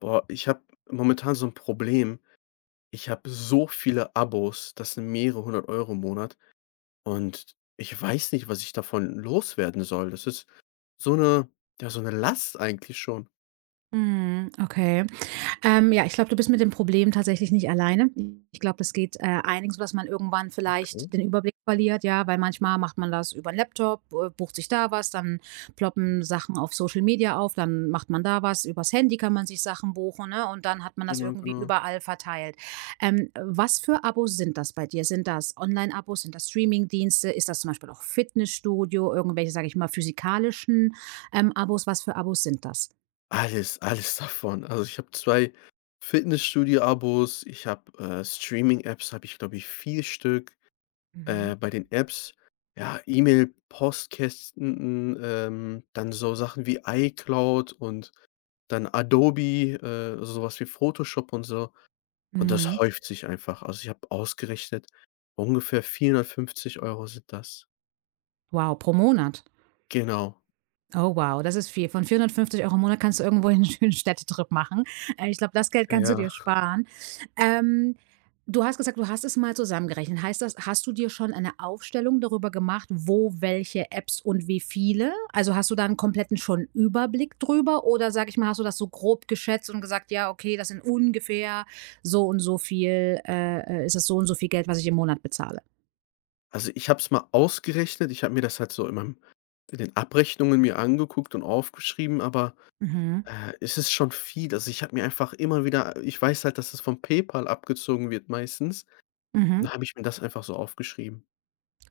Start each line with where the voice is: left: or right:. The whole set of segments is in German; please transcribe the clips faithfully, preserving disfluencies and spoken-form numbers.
left: Boah, ich habe momentan so ein Problem. Ich habe so viele Abos, das sind mehrere hundert Euro im Monat und ich weiß nicht, was ich davon loswerden soll. Das ist so eine, ja, so eine Last eigentlich schon.
right: Mhm, okay. Ähm, ja, ich glaube, du bist mit dem Problem tatsächlich nicht alleine. Ich glaube, das geht, äh, einigen so, dass man irgendwann
left: Okay.
right: vielleicht den Überblick verliert, ja, weil manchmal macht man das über 'n Laptop, äh, bucht sich da was, dann ploppen Sachen auf Social Media auf, dann macht man da was. Übers Handy kann man sich Sachen buchen, ne, und dann hat man das
left: Genau,
right: irgendwie
left: genau.
right: überall verteilt. Ähm, was für Abos sind das bei dir? Sind das Online-Abos? Sind das Streaming-Dienste? Ist das zum Beispiel auch Fitnessstudio, irgendwelche, sage ich mal, physikalischen, ähm, Abos? Was für Abos sind das?
left: Alles, alles davon. Also, ich habe zwei Fitnessstudio-Abos, ich habe, äh, Streaming-Apps habe ich, glaube ich, vier Stück.
right: Mhm.
left: Äh, bei den Apps, ja, E-Mail, Postkästen, ähm, dann so Sachen wie iCloud und dann Adobe, äh, also so wie Photoshop und so. Und das
right: Mhm.
left: häuft sich einfach. Also, ich habe ausgerechnet, ungefähr vierhundertfünfzig Euro sind das.
right: Wow, pro Monat.
left: Genau,
right: Oh wow, das ist viel. Von vierhundertfünfzig Euro im Monat kannst du irgendwo einen schönen Städtetrip machen. Äh, ich glaube, das Geld kannst du
left: ja.
right: dir sparen. Ähm, du hast gesagt, du hast es mal zusammengerechnet. Heißt das, hast du dir schon eine Aufstellung darüber gemacht, wo welche Apps und wie viele? Also, hast du da 'n kompletten schon Überblick drüber oder, sag ich mal, hast du das so grob geschätzt und gesagt: „Ja, okay, das sind ungefähr so und so viel, äh, äh ist das so und so viel Geld, was ich im Monat bezahle?“
left: Also, ich habe es mal ausgerechnet. Ich habe mir das halt so in meinem in den Abrechnungen mir angeguckt und aufgeschrieben, aber,
right: Mhm,
left: äh, es ist schon viel. Also, ich habe mir einfach immer wieder ich weiß halt, dass es vom PayPal abgezogen wird meistens.
right: mhm.
left: Dann habe ich mir das einfach so aufgeschrieben.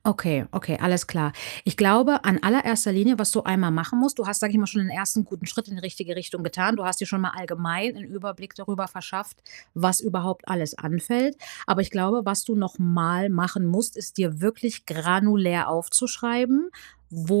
right: Okay, okay, alles klar. Ich glaube, an allererster Linie, was du einmal machen musst, du hast, sag ich mal, schon den ersten guten Schritt in die richtige Richtung getan. Du hast dir schon mal allgemein einen Überblick darüber verschafft, was überhaupt alles anfällt. Aber ich glaube, was du nochmal machen musst, ist dir wirklich granulär aufzuschreiben,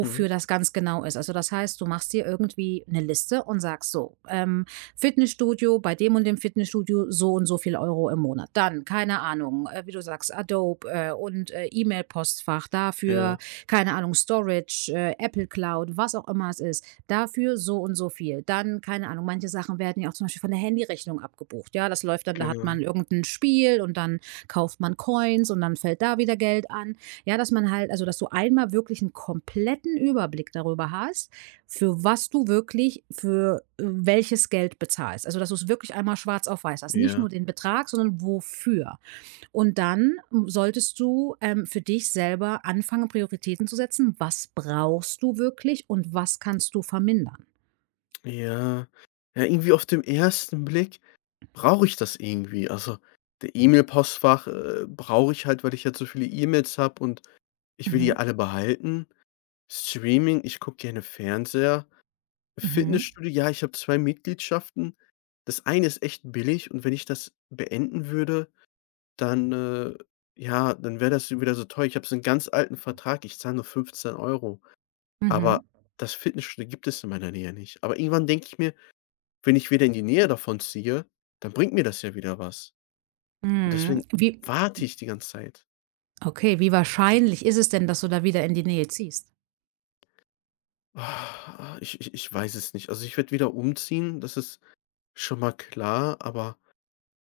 left: Mhm.
right: das ganz genau ist. Also das heißt, du machst dir irgendwie eine Liste und sagst so, ähm, Fitnessstudio, bei dem und dem Fitnessstudio so und so viel Euro im Monat. Dann, keine Ahnung, äh, wie du sagst, Adobe äh, und äh, E-Mail-Postfach, dafür,
left: Ja,
right: keine Ahnung, Storage, äh, Apple Cloud, was auch immer es ist, dafür so und so viel. Dann, keine Ahnung, manche Sachen werden ja auch zum Beispiel von der Handyrechnung abgebucht. Ja, das läuft dann, da hat man
left: genau.
right: irgendein Spiel und dann kauft man Coins und dann fällt da wieder Geld an. Ja, dass man halt, also dass du einmal wirklich einen kompletten Überblick darüber hast, für was du wirklich für äh, welches Geld bezahlst. Also, dass du's wirklich einmal schwarz auf weiß hast. Nicht
left: Ja.
right: nur den Betrag, sondern wofür. Und dann ähm, solltest du, ähm, für dich selber anfangen, Prioritäten zu setzen. Was brauchst du wirklich und was kannst du vermindern?
left: Ja. Ja, irgendwie auf dem ersten Blick brauche ich das irgendwie. Also, der E-Mail-Postfach, äh, brauche ich halt, weil ich halt so viele E-Mails habe und ich will die
right: Mhm.
left: alle behalten. Streaming, ich gucke gerne Fernseher.
right: Mhm.
left: Fitnessstudio, ja, ich habe zwei Mitgliedschaften. Das eine ist echt billig und wenn ich das beenden würde, dann, äh ja, dann wäre das wieder so teuer. Ich habe so einen ganz alten Vertrag, ich zahle nur fünfzehn Euro.
right: Mhm.
left: Aber das Fitnessstudio gibt es in meiner Nähe nicht. Aber irgendwann denke ich mir: „Wenn ich wieder in die Nähe davon ziehe, dann bringt mir das ja wieder was.“ Und
right: Mhm.
left: deswegen
right: Wie
left: warte ich die ganze Zeit.
right: okay, wie wahrscheinlich ist es denn, dass du da wieder in die Nähe ziehst?
left: Ah, Ich ich ich weiß es nicht. Also, ich werde wieder umziehen, das ist schon mal klar, aber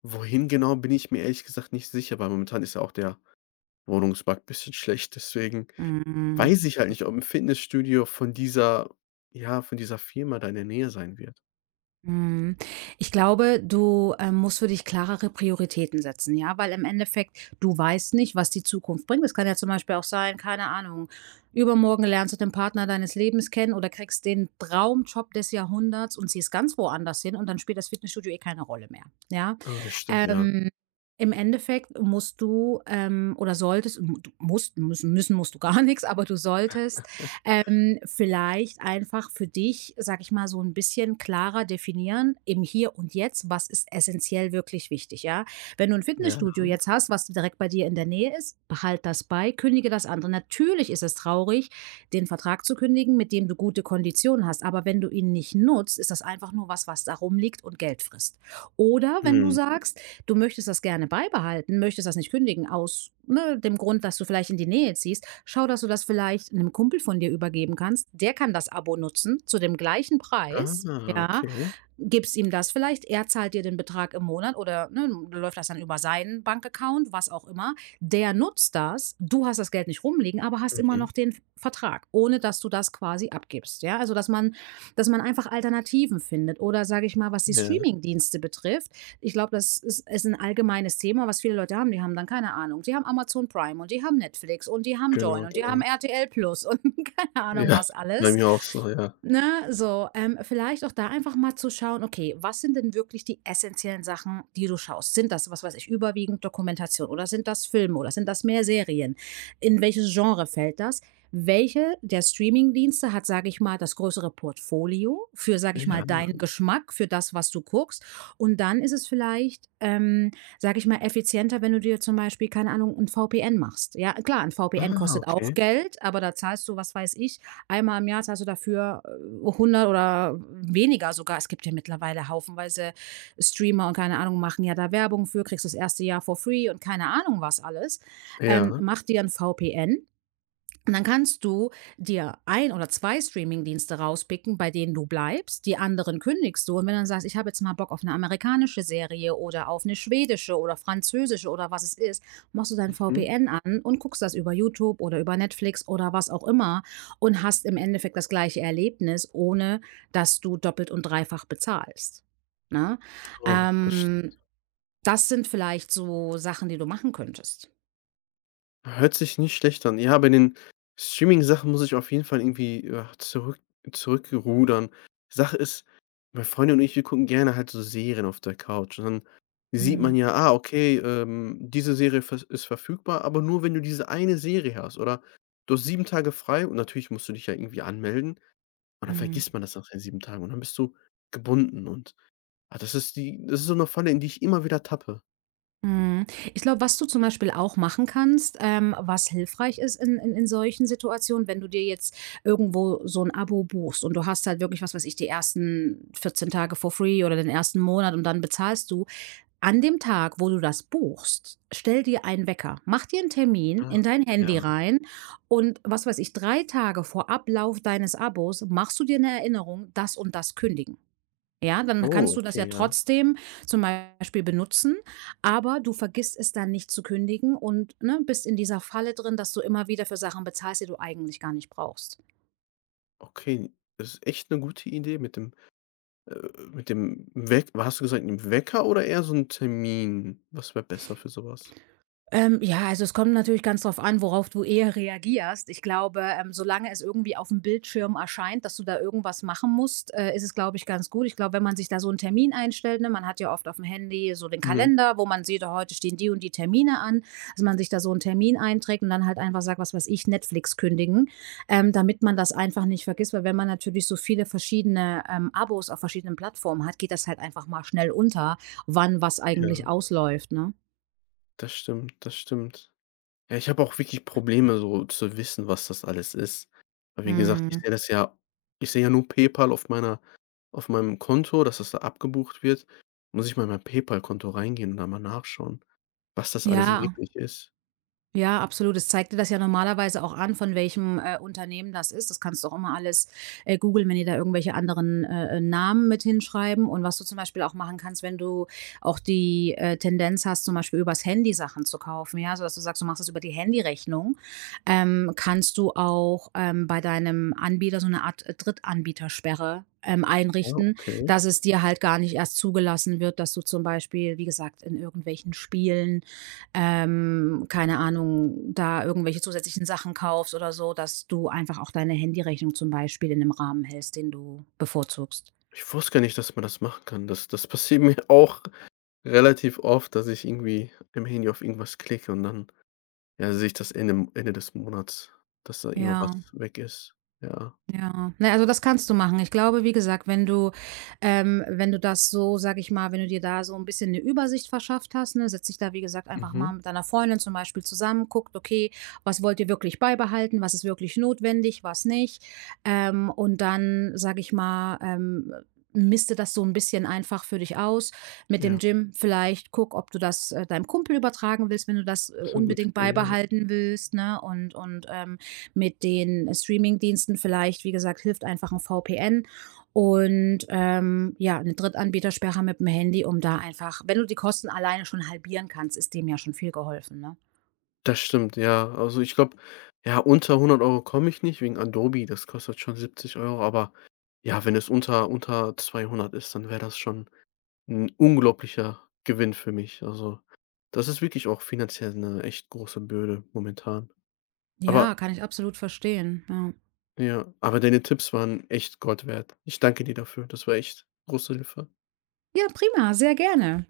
left: wohin genau, bin ich mir ehrlich gesagt nicht sicher, weil momentan ist ja auch der Wohnungsmarkt ein bisschen schlecht. Deswegen
right: Mhm.
left: weiß ich halt nicht, ob 'n Fitnessstudio von dieser ja, von dieser Firma da in der Nähe sein wird.
right: Mhm. Ich glaube, du, ähm, musst für dich klarere Prioritäten setzen, ja, weil im Endeffekt, du weißt nicht, was die Zukunft bringt. Es kann ja zum Beispiel auch sein, keine Ahnung, übermorgen lernst du den Partner deines Lebens kennen oder kriegst den Traumjob des Jahrhunderts und ziehst ganz woanders hin und dann spielt das Fitnessstudio eh keine Rolle mehr, ja?
left: Ah, das stimmt, ja.
right: Ähm, im Endeffekt musst du, ähm, oder solltest, du musst müssen müssen musst du gar nichts, aber du solltest ähm, vielleicht einfach für dich, sage ich mal, so ein bisschen klarer definieren im Hier und Jetzt, was ist essentiell wirklich wichtig, ja? Wenn du ein
left: Ja.
right: Fitnessstudio jetzt hast, was direkt bei dir in der Nähe ist, behalt das bei, kündige das andere. Natürlich ist es traurig, den Vertrag zu kündigen, mit dem du gute Konditionen hast, aber wenn du ihn nicht nutzt, ist das einfach nur was, was da rumliegt und Geld frisst. Oder wenn du
left: Mhm.
right: sagst: du möchtest das gerne beibehalten, möchtest das nicht kündigen aus ne, dem Grund, dass du vielleicht in die Nähe ziehst, schau, dass du das vielleicht einem Kumpel von dir übergeben kannst. Der kann das Abo nutzen zu dem gleichen Preis,
left: Ah,
right: ja,
left: okay.
right: gibst ihm das vielleicht, er zahlt dir den Betrag im Monat oder, ne, läuft das dann über seinen Bankaccount, was auch immer. Der nutzt das, du hast das Geld nicht rumliegen, aber hast immer
left: Mhm.
right: noch den Vertrag, ohne dass du das quasi abgibst, ja? Also, dass man dass man einfach Alternativen findet oder, sage ich mal, was die
left: Ja,
right: Streaming Dienste betrifft, ich glaube, das ist ist 'n allgemeines Thema, was viele Leute haben. Die haben dann keine Ahnung, die haben Amazon Prime und die haben Netflix und die haben Joyn
left: genau,
right: und die
left: genau.
right: haben R T L plus und keine
left: Ja,
right: Ahnung was
left: bei
right: alles.
left: mir auch so, ja.
right: Ne, so, ähm, vielleicht auch da einfach mal zu schauen, okay, was sind denn wirklich die essentiellen Sachen, die du schaust? Sind das, was weiß ich, überwiegend Dokumentation oder sind das Filme oder sind das mehr Serien? In welches Genre fällt das? Welche der Streamingdienste hat, sage ich mal, das größere Portfolio für, sage ich mal,
left: Ja.
right: deinen Geschmack, für das, was du guckst? Und dann ist es vielleicht, ähm, sage ich mal, effizienter, wenn du dir zum Beispiel, keine Ahnung, ein V P N machst. Ja, klar, ein V P N
left: Ah,
right: kostet auch
left: okay.
right: Geld, aber da zahlst du, was weiß ich, einmal im Jahr zahlst du dafür hundert oder weniger sogar. Es gibt ja mittlerweile haufenweise Streamer und keine Ahnung, machen ja da Werbung für, kriegst das erste Jahr for free und keine Ahnung was alles. Ähm,
left: Ja.
right: mach dir ein V P N und dann kannst du dir ein oder zwei Streamingdienste rauspicken, bei denen du bleibst, die anderen kündigst du. Und wenn du dann sagst: „Ich habe jetzt mal Bock auf eine amerikanische Serie oder auf eine schwedische oder französische“ oder was es ist, machst du dein
left: Mhm.
right: V P N an und guckst das über YouTube oder über Netflix oder was auch immer und hast im Endeffekt das gleiche Erlebnis, ohne dass du doppelt und dreifach bezahlst, ne?
left: Oh, das sch
right: Ähm, das sind vielleicht so Sachen, die du machen könntest.
left: hört sich nicht schlecht an. Ja, bei den Streaming-Sachen muss ich auf jeden Fall irgendwie, ja, zurück zurückrudern. Sache ist, meine Freundin und ich, wir gucken gerne halt so Serien auf der Couch und dann sieht man
right: Mhm,
left: ja: „Ah, okay, ähm, diese Serie vers ist verfügbar, aber nur, wenn du diese eine Serie hast“, oder: „Du hast sieben Tage frei“ und natürlich musst du dich ja irgendwie anmelden. Und dann
right: mhm.
left: vergisst man das nach den sieben Tagen und dann bist du gebunden und ah, das ist die das ist so 'ne Falle, in die ich immer wieder tappe.
right: Mhm. Ich glaube, was du zum Beispiel auch machen kannst, ähm, was hilfreich ist in, in, in solchen Situationen, wenn du dir jetzt irgendwo so ein Abo buchst und du hast halt wirklich, was weiß ich, die ersten vierzehn Tage for free oder den ersten Monat und dann bezahlst du. An dem Tag, wo du das buchst, stell dir einen Wecker, mach dir einen Termin
left: Ah,
right: in dein Handy
left: ja.
right: rein und was weiß ich, drei Tage vor Ablauf deines Abos machst du dir eine Erinnerung, das und das kündigen. Ja, dann
left: Oh,
right: kannst du das ja
left: okay, ja.
right: trotzdem zum Beispiel benutzen, aber du vergisst es dann nicht zu kündigen und, ne, bist in dieser Falle drin, dass du immer wieder für Sachen bezahlst, die du eigentlich gar nicht brauchst.
left: Okay, das ist echt 'ne gute Idee mit dem äh, mit dem Weck hast du gesagt, 'n Wecker oder eher so 'n Termin? Was wäre besser für so was?
right: Ähm, ja, also es kommt natürlich ganz drauf an, worauf du eher reagierst. Ich glaube, ähm, solange es irgendwie auf dem Bildschirm erscheint, dass du da irgendwas machen musst, äh, ist es, glaube ich, ganz gut. Ich glaube, wenn man sich da so einen Termin einstellt, ne man hat ja oft auf dem Handy so den
left: Mhm.
right: Kalender, wo man sieht, oh, heute stehen die und die Termine an, dass man sich da so einen Termin einträgt und dann halt einfach sagt, was weiß ich, Netflix kündigen, ähm, damit man das einfach nicht vergisst, weil wenn man natürlich so viele verschiedene, ähm, Abos auf verschiedenen Plattformen hat, geht das halt einfach mal schnell unter, wann was eigentlich
left: Ja,
right: ausläuft, ne?
left: das stimmt, das stimmt. Ja, ich habe auch wirklich Probleme, so zu wissen, was das alles ist. Weil wie gesagt, ich sehe
right: Mhm.
left: das ja ich sehe ja nur PayPal auf meiner auf meinem Konto, dass das da abgebucht wird. Muss ich mal in mein PayPal-Konto reingehen und da mal nachschauen, was das alles
right: Ja,
left: wirklich ist.
right: ja, absolut. Es zeigt dir das ja normalerweise auch an, von welchem, äh, Unternehmen das ist. Das kannst du auch immer alles, äh, googeln, wenn die da irgendwelche anderen, äh, äh, Namen mit hinschreiben. Und was du zum Beispiel auch machen kannst, wenn du auch die, äh, Tendenz hast, zum Beispiel übers Handy Sachen zu kaufen, ja, sodass du sagst, du machst das über die Handyrechnung, ähm, kannst du auch, ähm, bei deinem Anbieter so eine Art äh, Drittanbietersperre, ähm,
left: Ja,
right: einrichten,
left: okay.
right: dass es dir halt gar nicht erst zugelassen wird, dass du zum Beispiel, wie gesagt, in irgendwelchen Spielen, ähm, keine Ahnung, da irgendwelche zusätzlichen Sachen kaufst oder so, dass du einfach auch deine Handyrechnung zum Beispiel in einem Rahmen hältst, den du bevorzugst.
left: Ich wusste gar nicht, dass man das machen kann. Das das passiert mir auch relativ oft, dass ich irgendwie im Handy auf irgendwas klicke und dann, ja, sehe ich das Ende Ende des Monats, dass da irgendwas
right: Ja.
left: weg ist. Ja.
right: Ja, ne, also das kannst du machen. Ich glaube, wie gesagt, wenn du, ähm wenn du das so, sage ich mal wenn du dir da so ein bisschen eine Übersicht verschafft hast, ne, setz dich da, wie gesagt, einfach mal
left: Mhm.
right: mit deiner Freundin zum Beispiel zusammen, guckt: „Okay, was wollt ihr wirklich beibehalten? Was ist wirklich notwendig, was nicht?“ Ähm, und dann, sage ich mal, ähm, miste das so ein bisschen einfach für dich aus. Mit dem
left: Ja,
right: Gym vielleicht guck, ob du das, äh, deinem Kumpel übertragen willst, wenn du das, äh,
left: das ist 'ne gute
right: unbedingt
left: Idee, ja.
right: beibehalten willst, ne? Und und, ähm, mit den äh, Streaming-Diensten vielleicht, wie gesagt, hilft einfach ein V P 'n V P N und, ähm, ja, 'ne Drittanbietersperre mit dem Handy, um da einfach wenn du die Kosten alleine schon halbieren kannst, ist dem ja schon viel geholfen, ne?
left: Das stimmt, ja. Also, ich glaube, ja, unter hundert Euro komme ich nicht wegen Adobe, das kostet schon siebzig Euro. Aber ja, wenn es unter unter zweihundert ist, dann wäre das schon ein unglaublicher Gewinn für mich. Also, das ist wirklich auch finanziell eine echt große Bürde momentan.
right: Ja,
left: Aber
right: kann ich absolut verstehen, ja.
left: ja, aber deine Tipps waren echt Gold wert. Ich danke dir dafür. Das war echt große Hilfe.
right: Ja, prima, sehr gerne.